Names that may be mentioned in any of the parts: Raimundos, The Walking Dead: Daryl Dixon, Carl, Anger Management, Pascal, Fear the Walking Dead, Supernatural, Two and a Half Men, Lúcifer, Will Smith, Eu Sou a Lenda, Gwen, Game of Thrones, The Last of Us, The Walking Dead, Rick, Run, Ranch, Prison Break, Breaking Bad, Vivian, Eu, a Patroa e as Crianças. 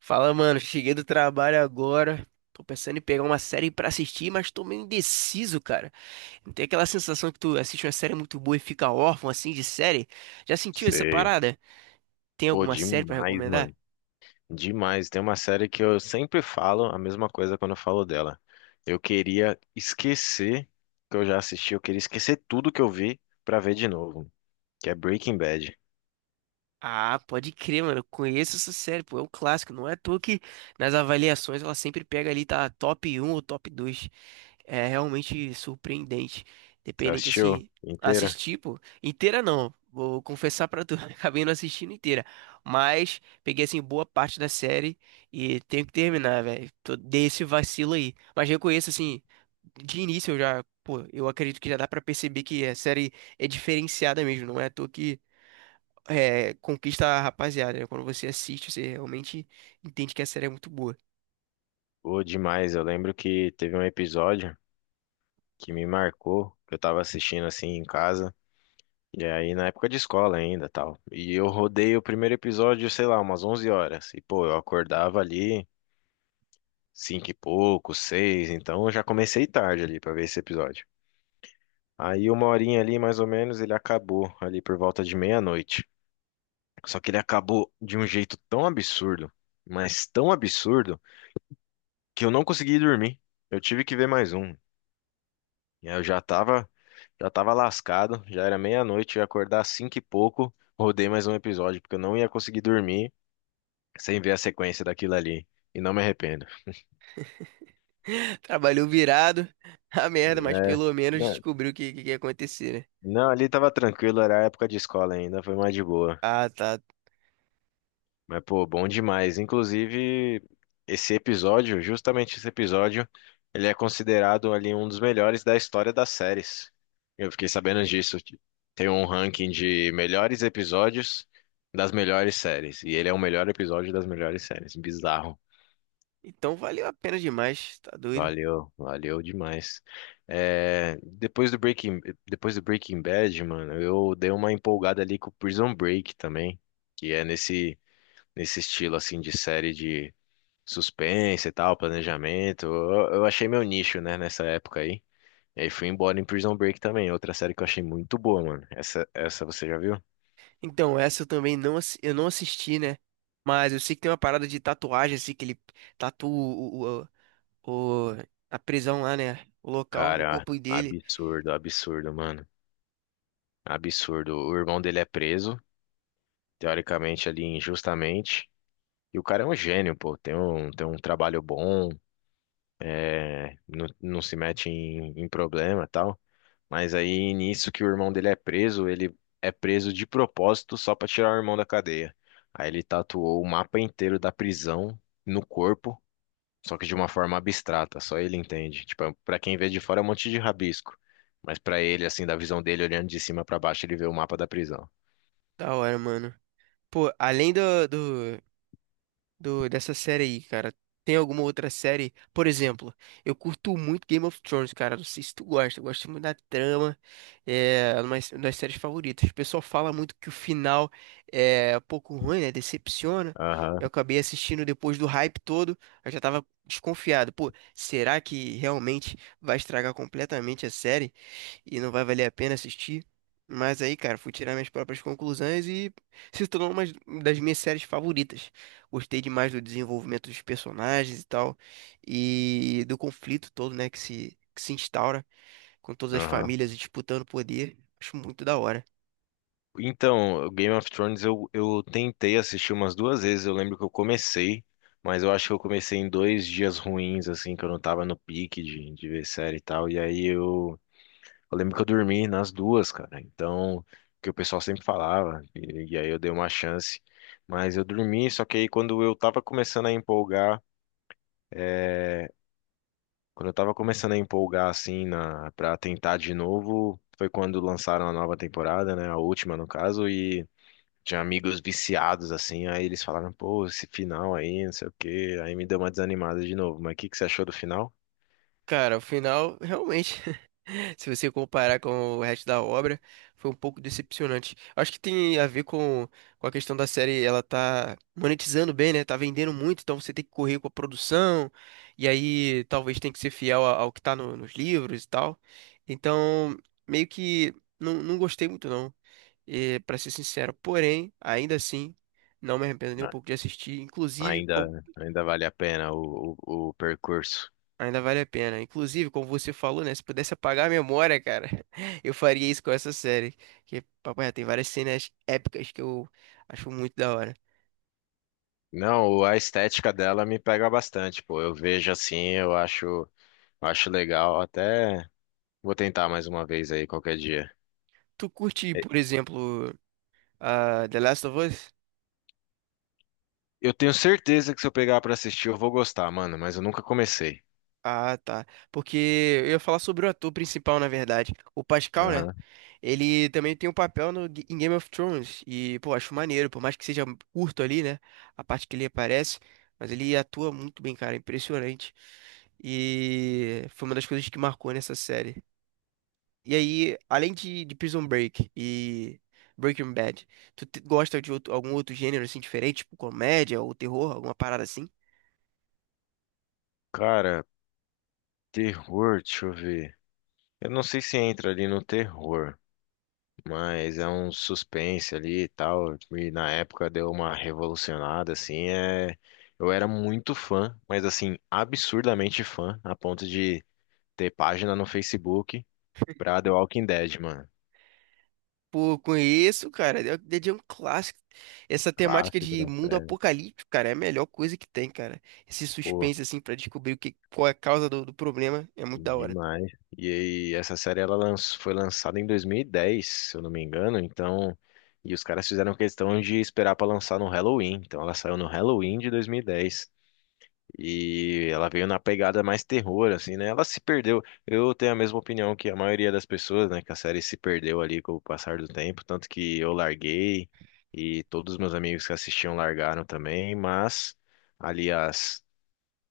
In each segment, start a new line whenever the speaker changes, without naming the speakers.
Fala, mano. Cheguei do trabalho agora. Tô pensando em pegar uma série pra assistir, mas tô meio indeciso, cara. Não tem aquela sensação que tu assiste uma série muito boa e fica órfão assim de série? Já sentiu essa
Sei.
parada? Tem
Pô,
alguma série pra
demais,
recomendar?
mano. Demais. Tem uma série que eu sempre falo a mesma coisa quando eu falo dela. Eu queria esquecer que eu já assisti, eu queria esquecer tudo que eu vi pra ver de novo, que é Breaking Bad.
Ah, pode crer, mano. Eu conheço essa série, pô. É um clássico. Não é à toa que nas avaliações ela sempre pega ali, tá top um ou top dois. É realmente surpreendente.
Você
Dependente,
assistiu
assim,
inteira?
assistir, pô, inteira não. Vou confessar pra tu, acabei não assistindo inteira. Mas peguei, assim, boa parte da série e tenho que terminar, velho. Dei esse vacilo aí. Mas reconheço, assim, de início eu já, pô, eu acredito que já dá pra perceber que a série é diferenciada mesmo. Não é à toa que é, conquista a rapaziada, né? Quando você assiste, você realmente entende que a série é muito boa.
Pô, demais. Eu lembro que teve um episódio que me marcou, que eu tava assistindo assim em casa, e aí na época de escola ainda, tal. E eu rodei o primeiro episódio, sei lá, umas 11 horas. E pô, eu acordava ali cinco e pouco, seis, então eu já comecei tarde ali pra ver esse episódio. Aí uma horinha ali, mais ou menos, ele acabou ali por volta de meia-noite. Só que ele acabou de um jeito tão absurdo, mas tão absurdo, que eu não consegui dormir. Eu tive que ver mais um. E aí eu já tava lascado, já era meia-noite, eu ia acordar às cinco e pouco, rodei mais um episódio, porque eu não ia conseguir dormir sem ver a sequência daquilo ali. E não me arrependo.
Trabalhou virado, a merda, mas
É,
pelo menos
né,
descobriu que que ia acontecer, né?
não, ali tava tranquilo, era época de escola ainda, foi mais de boa.
Ah, tá.
Mas, pô, bom demais. Inclusive, justamente esse episódio, ele é considerado ali um dos melhores da história das séries. Eu fiquei sabendo disso. Tem um ranking de melhores episódios das melhores séries. E ele é o melhor episódio das melhores séries. Bizarro.
Então valeu a pena demais, tá doido?
Valeu, valeu demais. É, depois do Breaking Bad, mano, eu dei uma empolgada ali com o Prison Break também, que é nesse estilo assim de série de suspense e tal, planejamento. Eu achei meu nicho, né, nessa época aí. E aí fui embora em Prison Break também, outra série que eu achei muito boa, mano. Essa você já viu?
Então, essa eu também não, eu não assisti, né? Mas eu sei que tem uma parada de tatuagem, assim, que ele tatua o, o- o- a prisão lá, né? O local, no
Cara,
corpo dele.
absurdo, absurdo, mano. Absurdo. O irmão dele é preso, teoricamente ali injustamente. E o cara é um gênio, pô. Tem um trabalho bom, é, não, não se mete em, em problema e tal. Mas aí, nisso que o irmão dele é preso, ele é preso de propósito só pra tirar o irmão da cadeia. Aí ele tatuou o mapa inteiro da prisão no corpo, só que de uma forma abstrata, só ele entende. Tipo, é um, pra quem vê de fora é um monte de rabisco, mas pra ele, assim, da visão dele, olhando de cima pra baixo, ele vê o mapa da prisão.
Da hora, mano. Pô, além do, dessa série aí, cara. Tem alguma outra série? Por exemplo, eu curto muito Game of Thrones, cara. Não sei se tu gosta, eu gosto muito da trama. É uma das séries favoritas. O pessoal fala muito que o final é um pouco ruim, né? Decepciona.
Aham,
Eu acabei assistindo depois do hype todo. Eu já tava desconfiado. Pô, será que realmente vai estragar completamente a série e não vai valer a pena assistir? Mas aí, cara, fui tirar minhas próprias conclusões e se tornou uma das minhas séries favoritas. Gostei demais do desenvolvimento dos personagens e tal, e do conflito todo, né, que se instaura com todas as
aham.
famílias disputando poder. Acho muito da hora.
Então, Game of Thrones eu tentei assistir umas duas vezes. Eu lembro que eu comecei, mas eu acho que eu comecei em dois dias ruins, assim, que eu não tava no pique de ver série e tal. E aí eu lembro que eu dormi nas duas, cara. Então, que o pessoal sempre falava, e aí eu dei uma chance. Mas eu dormi, só que aí quando eu tava começando a empolgar, é, quando eu tava começando a empolgar, assim, na, pra tentar de novo, foi quando lançaram a nova temporada, né? A última, no caso, e. Tinha amigos viciados, assim, aí eles falaram, pô, esse final aí, não sei o quê. Aí me deu uma desanimada de novo. Mas o que que você achou do final?
Cara, o final, realmente, se você comparar com o resto da obra, foi um pouco decepcionante. Acho que tem a ver com a questão da série, ela tá monetizando bem, né? Tá vendendo muito, então você tem que correr com a produção, e aí talvez tem que ser fiel ao que tá nos livros e tal. Então, meio que não gostei muito, não, e, pra ser sincero. Porém, ainda assim, não me arrependo nem um
Ah,
pouco de assistir. Inclusive,
ainda, ainda vale a pena o percurso.
ainda vale a pena. Inclusive, como você falou, né? Se pudesse apagar a memória, cara, eu faria isso com essa série. Que, papai, tem várias cenas épicas que eu acho muito da hora.
Não, a estética dela me pega bastante, pô. Eu vejo assim, eu acho legal. Até vou tentar mais uma vez aí qualquer dia.
Tu curte,
E-
por exemplo, a The Last of Us?
Eu tenho certeza que se eu pegar pra assistir, eu vou gostar, mano, mas eu nunca comecei.
Ah, tá. Porque eu ia falar sobre o ator principal, na verdade. O Pascal, né?
Aham.
Ele também tem um papel no, G- em Game of Thrones. E, pô, acho maneiro. Por mais que seja curto ali, né? A parte que ele aparece. Mas ele atua muito bem, cara. Impressionante. E foi uma das coisas que marcou nessa série. E aí, além de Prison Break e Breaking Bad, tu gosta de algum outro gênero, assim, diferente? Tipo comédia ou terror? Alguma parada assim?
Cara, terror, deixa eu ver. Eu não sei se entra ali no terror. Mas é um suspense ali e tal. E na época deu uma revolucionada, assim. Eu era muito fã, mas assim, absurdamente fã, a ponto de ter página no Facebook pra The Walking Dead, mano.
Pô, conheço, cara. The Walking Dead é um clássico. Essa temática
Clássico
de
da
mundo
série.
apocalíptico, cara, é a melhor coisa que tem, cara. Esse
Pô,
suspense, assim, pra descobrir o que, qual é a causa do problema, é muito da hora.
demais. E aí, essa série ela lanç- foi lançada em 2010, se eu não me engano, então. E os caras fizeram questão de esperar pra lançar no Halloween. Então ela saiu no Halloween de 2010. E ela veio na pegada mais terror, assim, né? Ela se perdeu. Eu tenho a mesma opinião que a maioria das pessoas, né? Que a série se perdeu ali com o passar do tempo. Tanto que eu larguei e todos os meus amigos que assistiam largaram também. Mas ali as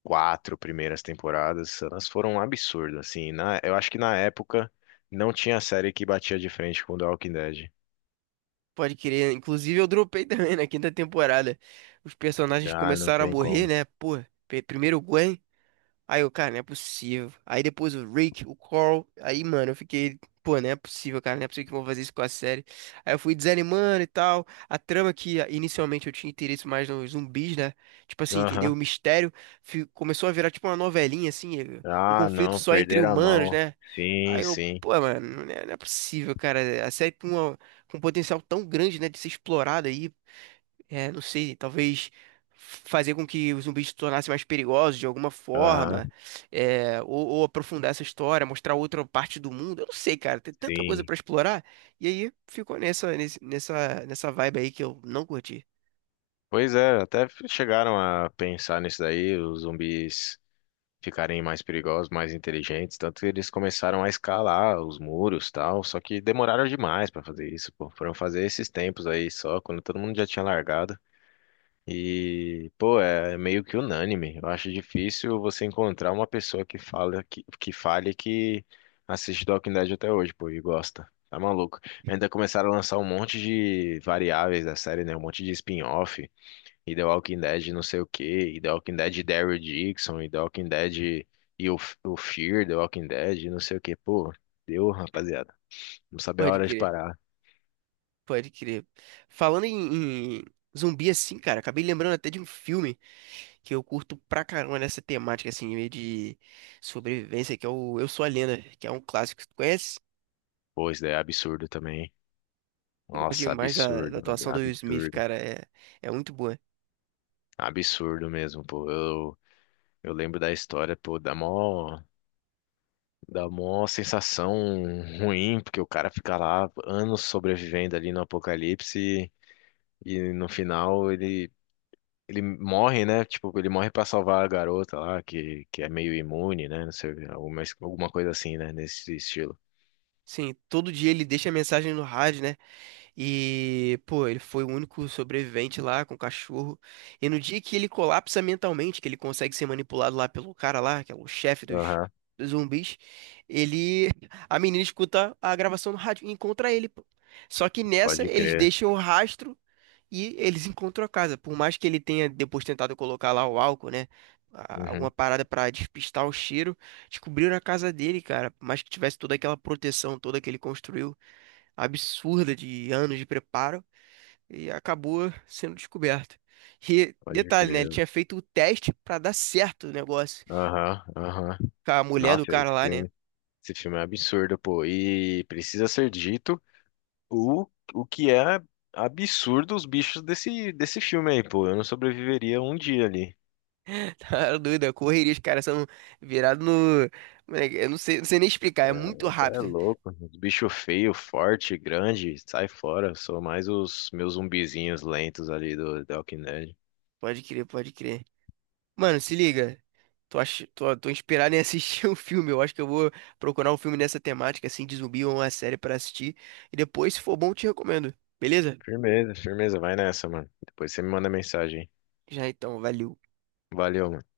quatro primeiras temporadas, elas foram um absurdo, assim. Na, eu acho que na época não tinha série que batia de frente com The Walking Dead.
Pode crer. Inclusive, eu dropei também na quinta temporada. Os personagens
Ah, não
começaram a
tem
morrer,
como.
né? Pô, primeiro o Gwen. Aí eu, cara, não é possível. Aí depois o Rick, o Carl. Aí, mano, eu fiquei, pô, não é possível, cara, não é possível que vão fazer isso com a série. Aí eu fui desanimando e tal. A trama que ah, inicialmente eu tinha interesse mais nos zumbis, né? Tipo assim, entendeu?
Aham.
O mistério começou a virar tipo uma novelinha, assim, um
Ah,
conflito
não,
só entre
perderam a
humanos,
mão.
né? Aí
Sim,
eu,
sim.
pô, mano, não é possível, cara. A série com um potencial tão grande, né, de ser explorada aí. É, não sei, talvez fazer com que os zumbis se tornassem mais perigosos de alguma
Aham,
forma, é, ou aprofundar essa história, mostrar outra parte do mundo. Eu não sei, cara, tem tanta coisa
sim.
pra explorar. E aí ficou nessa vibe aí que eu não curti.
Pois é, até chegaram a pensar nisso daí, os zumbis ficarem mais perigosos, mais inteligentes, tanto que eles começaram a escalar os muros, tal, só que demoraram demais pra fazer isso, pô. Foram fazer esses tempos aí só, quando todo mundo já tinha largado. E, pô, é meio que unânime. Eu acho difícil você encontrar uma pessoa que fala que fale que assiste The Walking Dead até hoje, pô, e gosta. Tá maluco. Ainda começaram a lançar um monte de variáveis da série, né? Um monte de spin-off. E The Walking Dead não sei o quê, e The Walking Dead Daryl Dixon, e The Walking Dead e o Fear, The Walking Dead, e não sei o quê. Pô, deu, rapaziada. Não sabia a
Pode
hora de
crer,
parar.
pode crer. Falando em zumbi assim, cara, acabei lembrando até de um filme que eu curto pra caramba nessa temática assim, meio de sobrevivência, que é o Eu Sou a Lenda, que é um clássico. Tu conhece?
Pô, isso daí é absurdo também, hein?
Eu gosto
Nossa,
demais da
absurdo, ab-
atuação do Will Smith,
absurdo.
cara. É, é muito boa.
Absurdo mesmo, pô. Eu lembro da história, pô, dá mó sensação ruim, porque o cara fica lá anos sobrevivendo ali no apocalipse e no final ele morre, né? Tipo, ele morre pra salvar a garota lá, que é meio imune, né? Não sei, alguma, alguma coisa assim, né? Nesse estilo.
Sim, todo dia ele deixa a mensagem no rádio, né? E, pô, ele foi o único sobrevivente lá com o cachorro. E no dia que ele colapsa mentalmente, que ele consegue ser manipulado lá pelo cara lá, que é o chefe dos,
Aham,
dos zumbis, ele. A menina escuta a gravação no rádio e encontra ele, pô. Só que nessa,
pode
eles
crer.
deixam o rastro. E eles encontram a casa. Por mais que ele tenha depois tentado colocar lá o álcool, né? Alguma
Uhum,
parada pra despistar o cheiro, descobriram a casa dele, cara. Por mais que tivesse toda aquela proteção toda que ele construiu, absurda de anos de preparo, e acabou sendo descoberto. E
pode
detalhe, né? Ele
crer.
tinha feito o teste pra dar certo o negócio.
Aham, aham.
Com a mulher do
Nossa,
cara
esse
lá, né?
filme, esse filme é absurdo, pô. E precisa ser dito o, o que é absurdo os bichos desse, desse filme aí, pô. Eu não sobreviveria um dia ali.
Tá doida, correria. Os caras são virados no. Moleque, eu não sei, não sei nem explicar, é muito
Você é
rápido.
louco, os bichos feios, forte, grande, sai fora. Sou mais os meus zumbizinhos lentos ali do Walking Dead.
Pode crer, pode crer. Mano, se liga. Tô inspirado em assistir um filme. Eu acho que eu vou procurar um filme nessa temática, assim, de zumbi ou uma série pra assistir. E depois, se for bom, eu te recomendo. Beleza?
Firmeza, firmeza, vai nessa, mano. Depois você me manda mensagem.
Já então, valeu.
Valeu, mano.